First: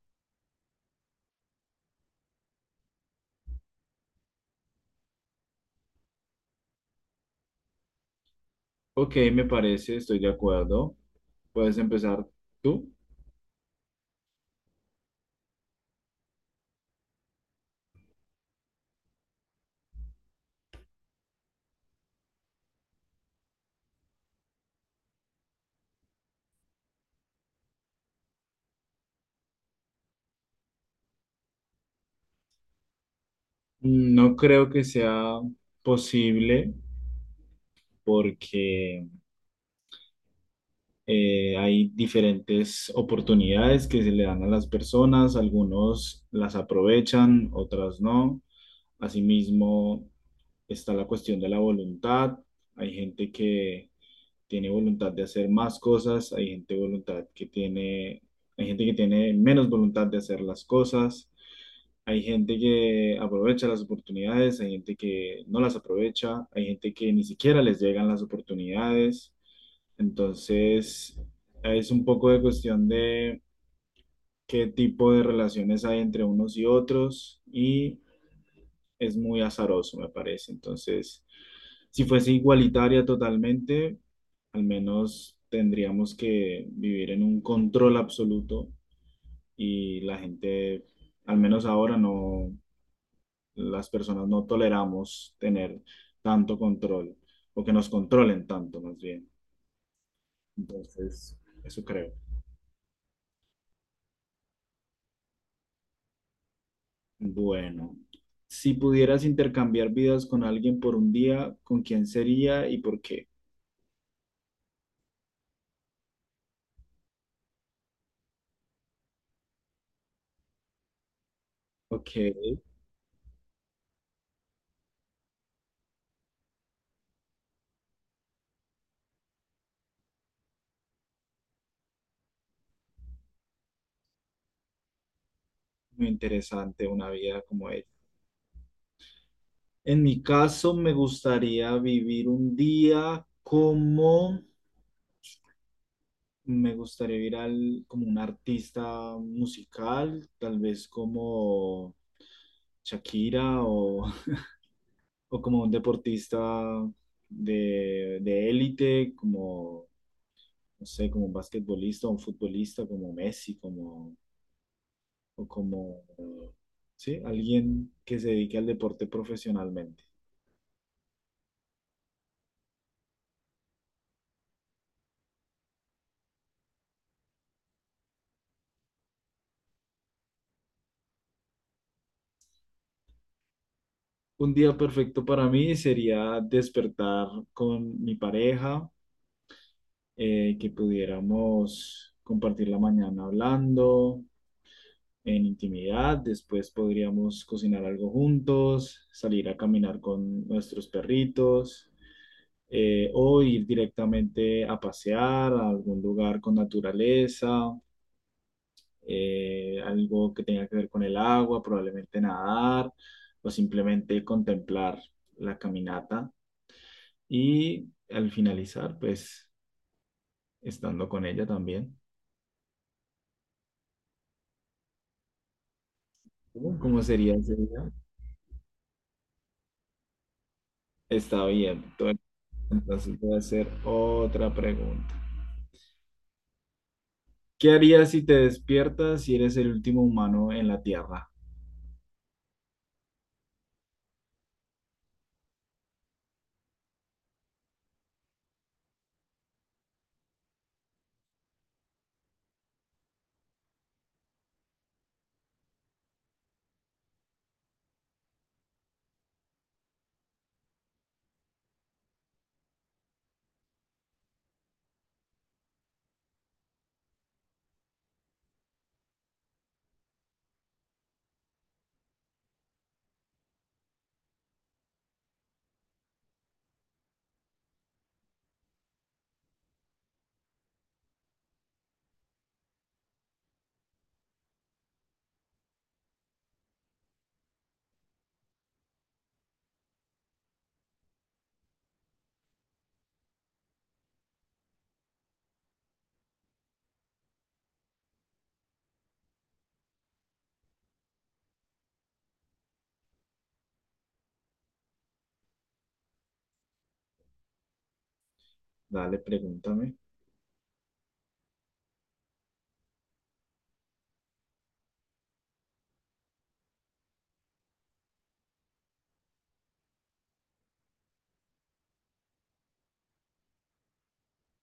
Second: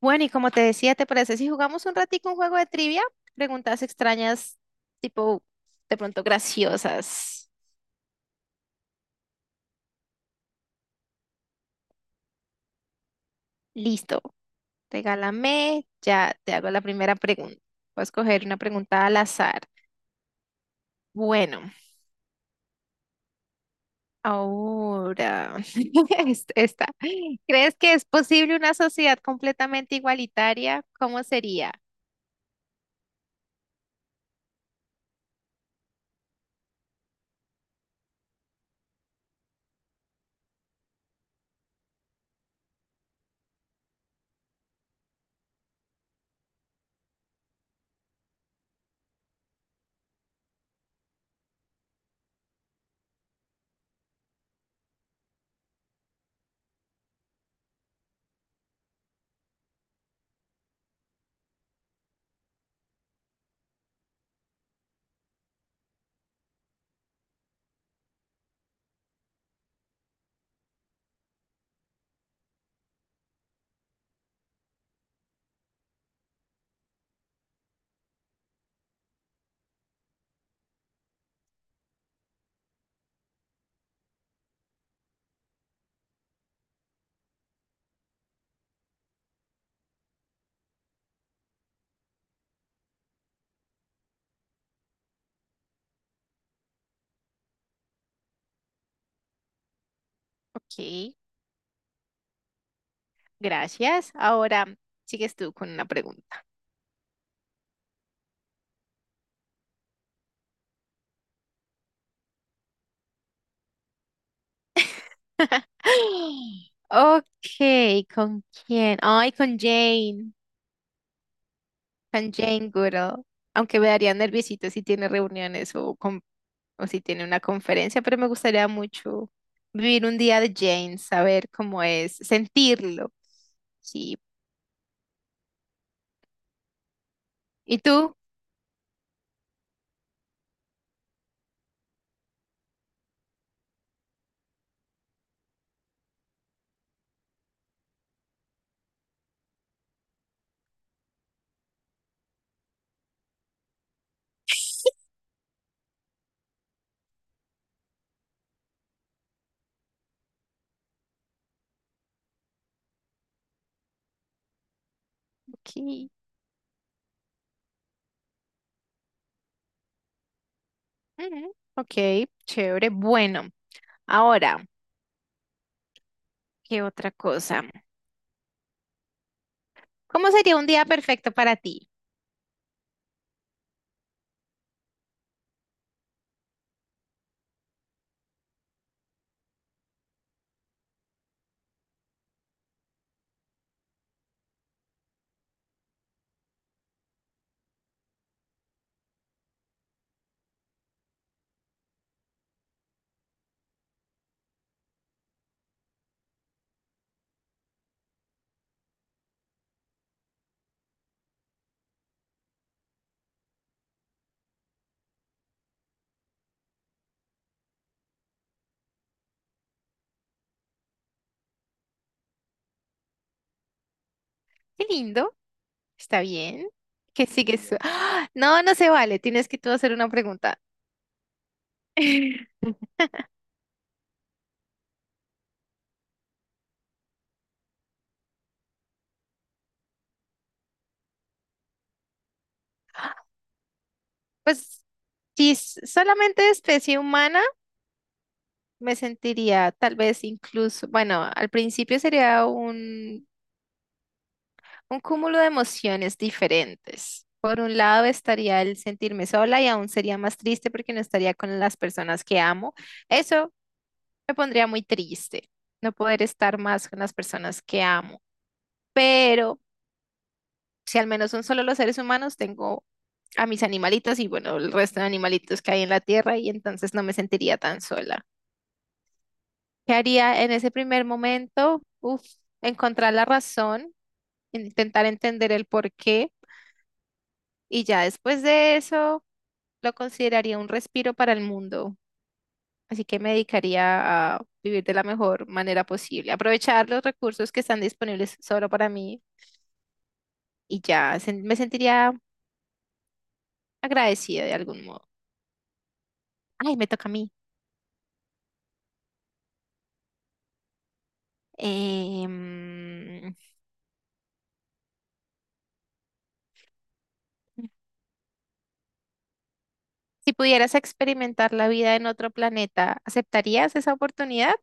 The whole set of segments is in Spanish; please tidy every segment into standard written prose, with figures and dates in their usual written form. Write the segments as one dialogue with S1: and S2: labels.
S1: Bueno, y como te decía, ¿te parece si jugamos un ratico un juego de trivia? Preguntas extrañas, tipo, de pronto graciosas.
S2: Ok, me parece, estoy de acuerdo. Puedes empezar tú.
S1: Listo, regálame, ya te hago la primera pregunta. Voy a escoger una pregunta al azar. Bueno, ahora, esta. ¿Crees que es posible una sociedad completamente igualitaria? ¿Cómo sería?
S2: No creo que sea posible porque hay diferentes oportunidades que se le dan a las personas. Algunos las aprovechan, otras no. Asimismo, está la cuestión de la voluntad. Hay gente que tiene voluntad de hacer más cosas, hay gente voluntad que tiene, hay gente que tiene menos voluntad de hacer las cosas. Hay gente que aprovecha las oportunidades, hay gente que no las aprovecha, hay gente que ni siquiera les llegan las oportunidades. Entonces, es un poco de cuestión de qué tipo de relaciones hay entre unos y otros y es muy azaroso, me parece. Entonces, si fuese igualitaria totalmente, al menos tendríamos que vivir en un control absoluto y la gente, al menos ahora, no las personas no toleramos tener tanto control o que nos controlen tanto más bien.
S1: Ok,
S2: Entonces, eso creo.
S1: gracias. Ahora sigues tú con una pregunta.
S2: Bueno, si pudieras intercambiar vidas con alguien por un día, ¿con quién sería y por qué?
S1: Ok, ¿con quién? Ay,
S2: Ok,
S1: con Jane Goodall. Aunque me daría nerviosito si tiene reuniones o, o si tiene una conferencia, pero me gustaría mucho vivir un día de Jane, saber cómo es, sentirlo. Sí.
S2: muy interesante una vida como
S1: ¿Y
S2: ella.
S1: tú?
S2: En mi caso, me gustaría vivir un día como. Me gustaría ir al, como un artista musical, tal vez como Shakira o, o como un deportista de élite, como, no sé, como un basquetbolista o un futbolista como Messi, como, o
S1: Ok,
S2: como, sí, alguien que se dedique al deporte profesionalmente.
S1: ujú, ok, chévere. Bueno, ahora, ¿qué otra cosa? ¿Cómo sería un día perfecto para ti?
S2: Un día perfecto para mí sería despertar con mi pareja que pudiéramos compartir la mañana hablando en intimidad, después podríamos cocinar algo juntos, salir a caminar con nuestros perritos o ir directamente a pasear a algún lugar con naturaleza, algo que tenga que ver con el agua, probablemente nadar o simplemente contemplar la caminata y al finalizar, pues estando con ella también.
S1: Qué lindo. ¿Está bien?
S2: ¿Cómo
S1: Que
S2: sería ese
S1: sigue su...
S2: día?
S1: ¡Ah! No, no se vale. Tienes que tú hacer una pregunta.
S2: Está bien. Entonces, entonces voy a hacer otra pregunta. ¿Qué harías si te despiertas y eres el último humano en la Tierra?
S1: Pues si solamente especie humana, me sentiría tal vez incluso, bueno, al principio sería un cúmulo de emociones diferentes. Por un lado estaría el sentirme sola y aún sería más triste porque no estaría con las personas que amo. Eso me pondría muy triste, no poder estar más con las personas que amo. Pero si al menos son solo los seres humanos, tengo a mis animalitos y bueno, el resto de animalitos que hay en la tierra y entonces no me sentiría tan sola. ¿Qué haría en ese primer momento? Uf, encontrar la razón, intentar entender el porqué y ya después de eso lo consideraría un respiro para el mundo. Así que me dedicaría a vivir de la mejor manera posible, aprovechar los recursos que están disponibles solo para mí y me sentiría agradecida de algún modo. Ay, me toca a mí.
S2: Dale, pregúntame.
S1: Em, si pudieras experimentar la vida en otro planeta, ¿aceptarías esa oportunidad?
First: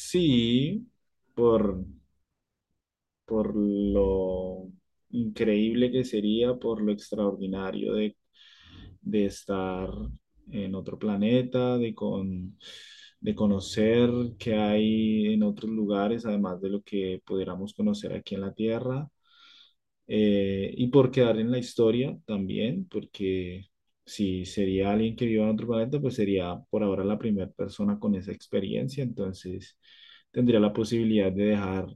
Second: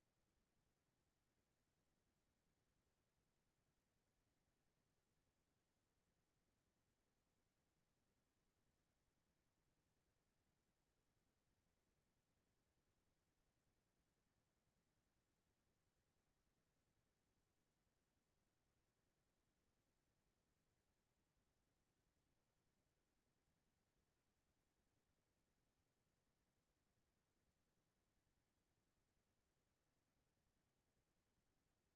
S2: Sí, por, por lo increíble que sería, por lo extraordinario de estar en otro planeta, de, con, de conocer qué hay en otros lugares, además de lo que pudiéramos conocer aquí en la Tierra. Y por quedar en la historia también, porque si sería alguien que viva en otro planeta, pues sería por ahora la primera persona con esa experiencia, entonces tendría la posibilidad de dejar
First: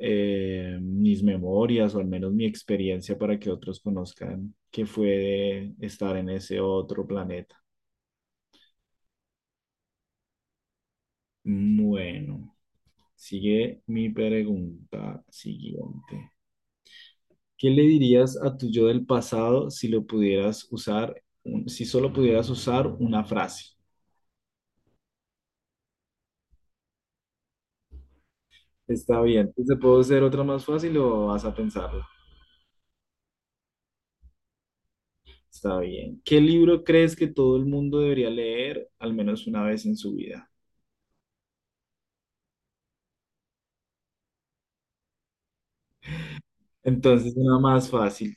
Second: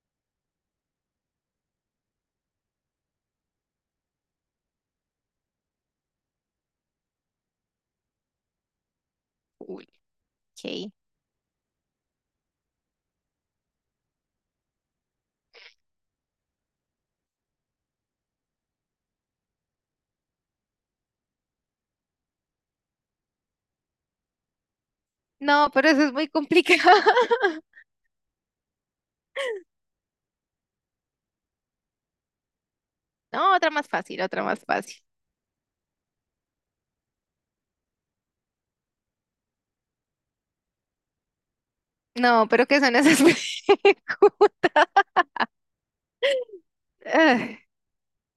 S2: mis memorias o al menos mi experiencia para que otros conozcan qué fue de estar en ese otro planeta.
S1: Uy, ok.
S2: Bueno, sigue mi pregunta siguiente. ¿Qué le dirías a tu yo del pasado si lo pudieras usar, si solo pudieras usar una frase?
S1: No, pero eso es muy complicado.
S2: Está bien. ¿Te puedo hacer otra más fácil o vas a pensarlo?
S1: No, otra más fácil, otra más fácil.
S2: Está bien. ¿Qué libro crees que todo el mundo debería leer al menos una vez en su vida?
S1: No, pero ¿qué son esas preguntas?
S2: Entonces, una
S1: Ay,
S2: más fácil.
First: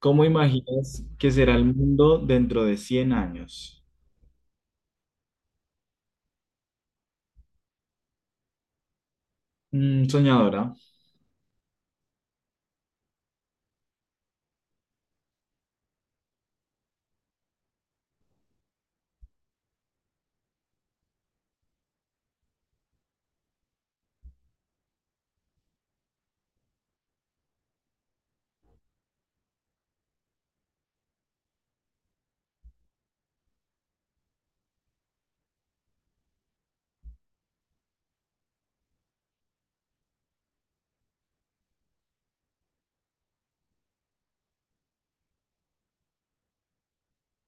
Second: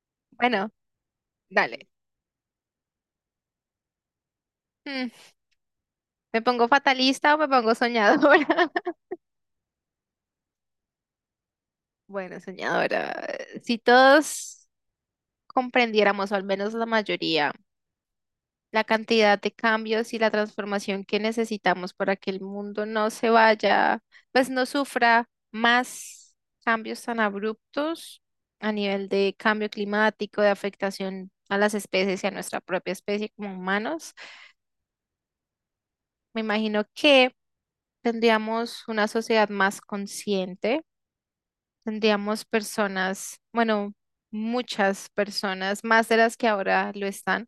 S2: ¿Cómo
S1: bueno,
S2: imaginas que será el
S1: dale.
S2: mundo dentro de 100 años?
S1: Mm, ¿me pongo fatalista o me pongo soñadora?
S2: Mm, soñadora.
S1: Bueno, soñadora, si todos comprendiéramos, o al menos la mayoría, la cantidad de cambios y la transformación que necesitamos para que el mundo no se vaya, pues no sufra más cambios tan abruptos a nivel de cambio climático, de afectación a las especies y a nuestra propia especie como humanos. Me imagino que tendríamos una sociedad más consciente, tendríamos personas, bueno, muchas personas, más de las que ahora lo están,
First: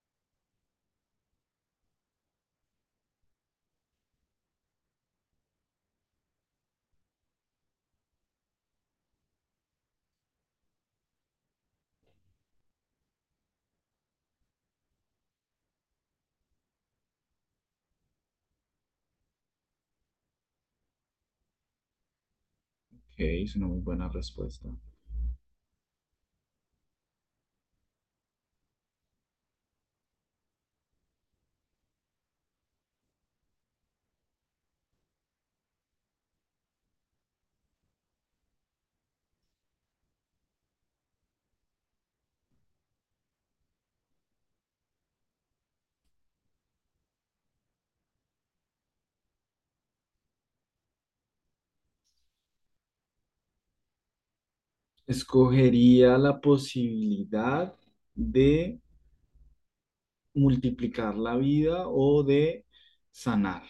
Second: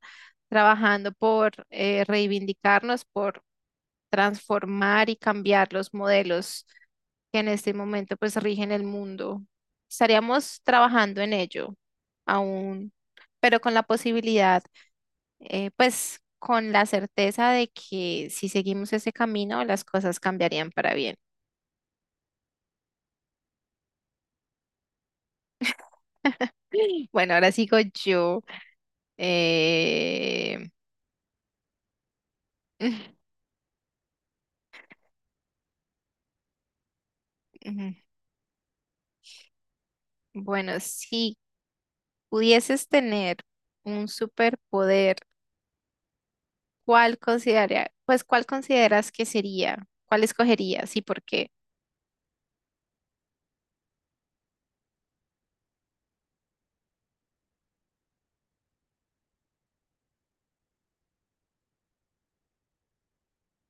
S1: trabajando por reivindicarnos, por transformar y cambiar los modelos que en este momento pues rigen el mundo. Estaríamos trabajando en ello aún, pero con la posibilidad, pues con la certeza de que si seguimos ese camino, las cosas cambiarían para bien.
S2: Ok, es una muy buena respuesta.
S1: Bueno, ahora sigo yo. Eh, Bueno, si pudieses tener un superpoder, ¿cuál consideraría, pues cuál consideras que sería? ¿Cuál escogerías y por qué?
S2: Escogería la posibilidad de multiplicar la vida o de sanar.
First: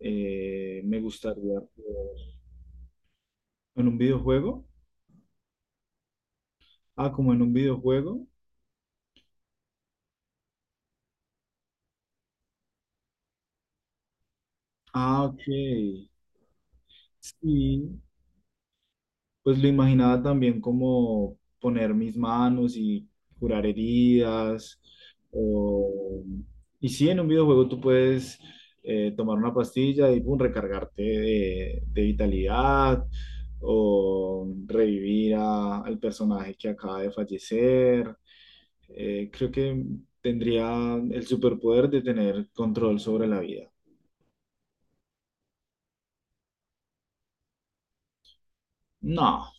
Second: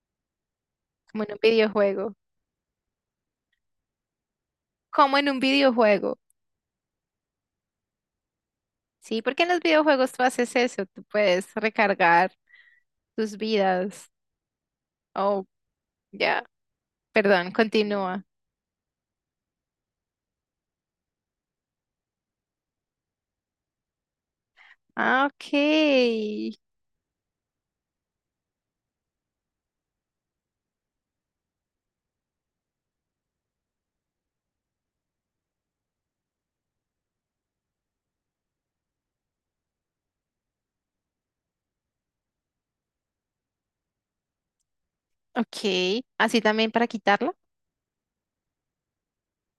S2: Me
S1: Como en un
S2: gustaría
S1: videojuego.
S2: poder- en un videojuego.
S1: Como en un videojuego.
S2: Ah, como en un videojuego.
S1: Sí, porque en los videojuegos tú haces eso, tú puedes recargar tus vidas.
S2: Ah, ok.
S1: Oh, ya. Perdón,
S2: Sí,
S1: continúa.
S2: pues lo imaginaba también como poner mis manos y curar heridas.
S1: Ah, ok.
S2: O... Y sí, en un videojuego tú puedes tomar una pastilla y pum, recargarte de vitalidad o revivir al personaje que acaba de fallecer. Creo que tendría el superpoder de tener control sobre la vida.
S1: Ok. Así también para quitarlo.
S2: No.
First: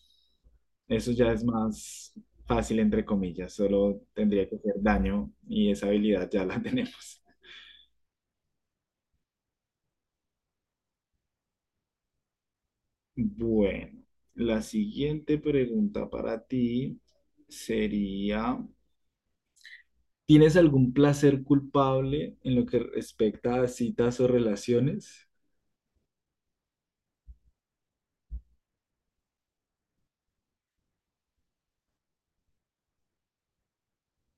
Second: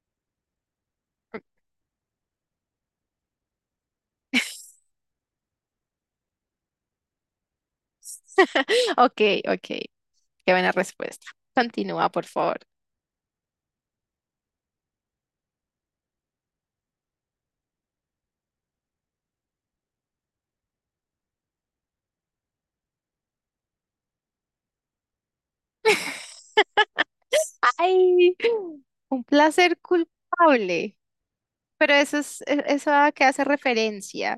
S2: Eso ya es más fácil, entre comillas, solo tendría que hacer daño y esa habilidad ya la tenemos.
S1: Ok, ok. Qué buena respuesta. Continúa, por favor.
S2: Bueno, la siguiente pregunta para ti sería, ¿tienes algún placer culpable en lo que respecta a citas o relaciones?
S1: Ay, un placer culpable. Pero eso es, eso a qué hace referencia.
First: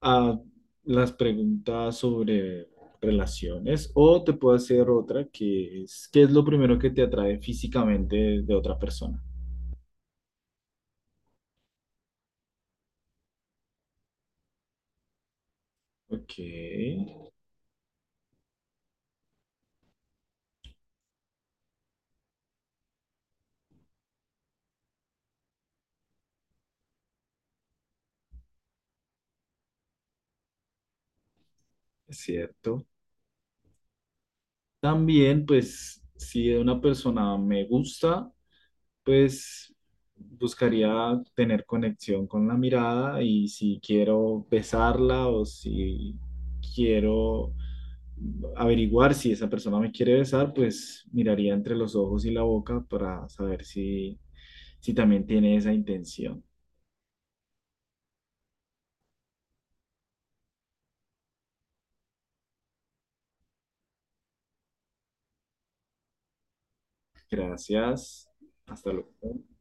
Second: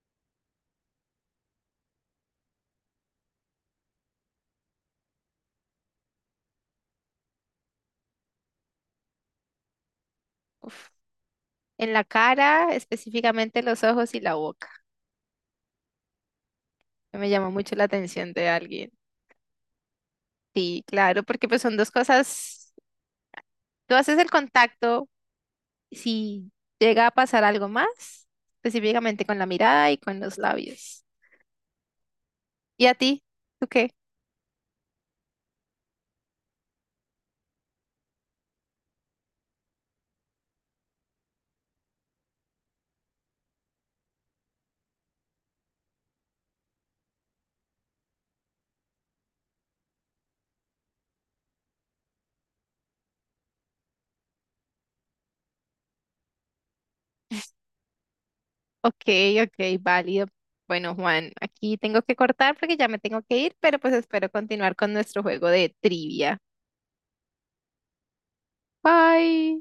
S2: A las preguntas sobre relaciones o te puedo hacer otra que es, ¿qué es lo primero que te atrae físicamente de otra persona?
S1: En la cara, específicamente los ojos y la boca.
S2: Ok,
S1: Que me
S2: es
S1: llama mucho la atención de alguien. Sí, claro, porque pues son dos cosas. Tú haces el contacto, si llega a pasar algo más, específicamente con la mirada y con los labios.
S2: cierto.
S1: ¿Y a ti? ¿Tú qué?
S2: También, pues, si una persona me gusta, pues buscaría tener conexión con la mirada y si quiero besarla o si quiero averiguar si esa persona me quiere besar, pues miraría entre los ojos y la boca para saber si, si también tiene esa intención.
S1: Ok, ok, válido. Bueno, Juan, aquí tengo que cortar porque ya me tengo que ir, pero pues espero continuar con nuestro juego de trivia.
S2: Gracias. Hasta luego.
S1: Bye.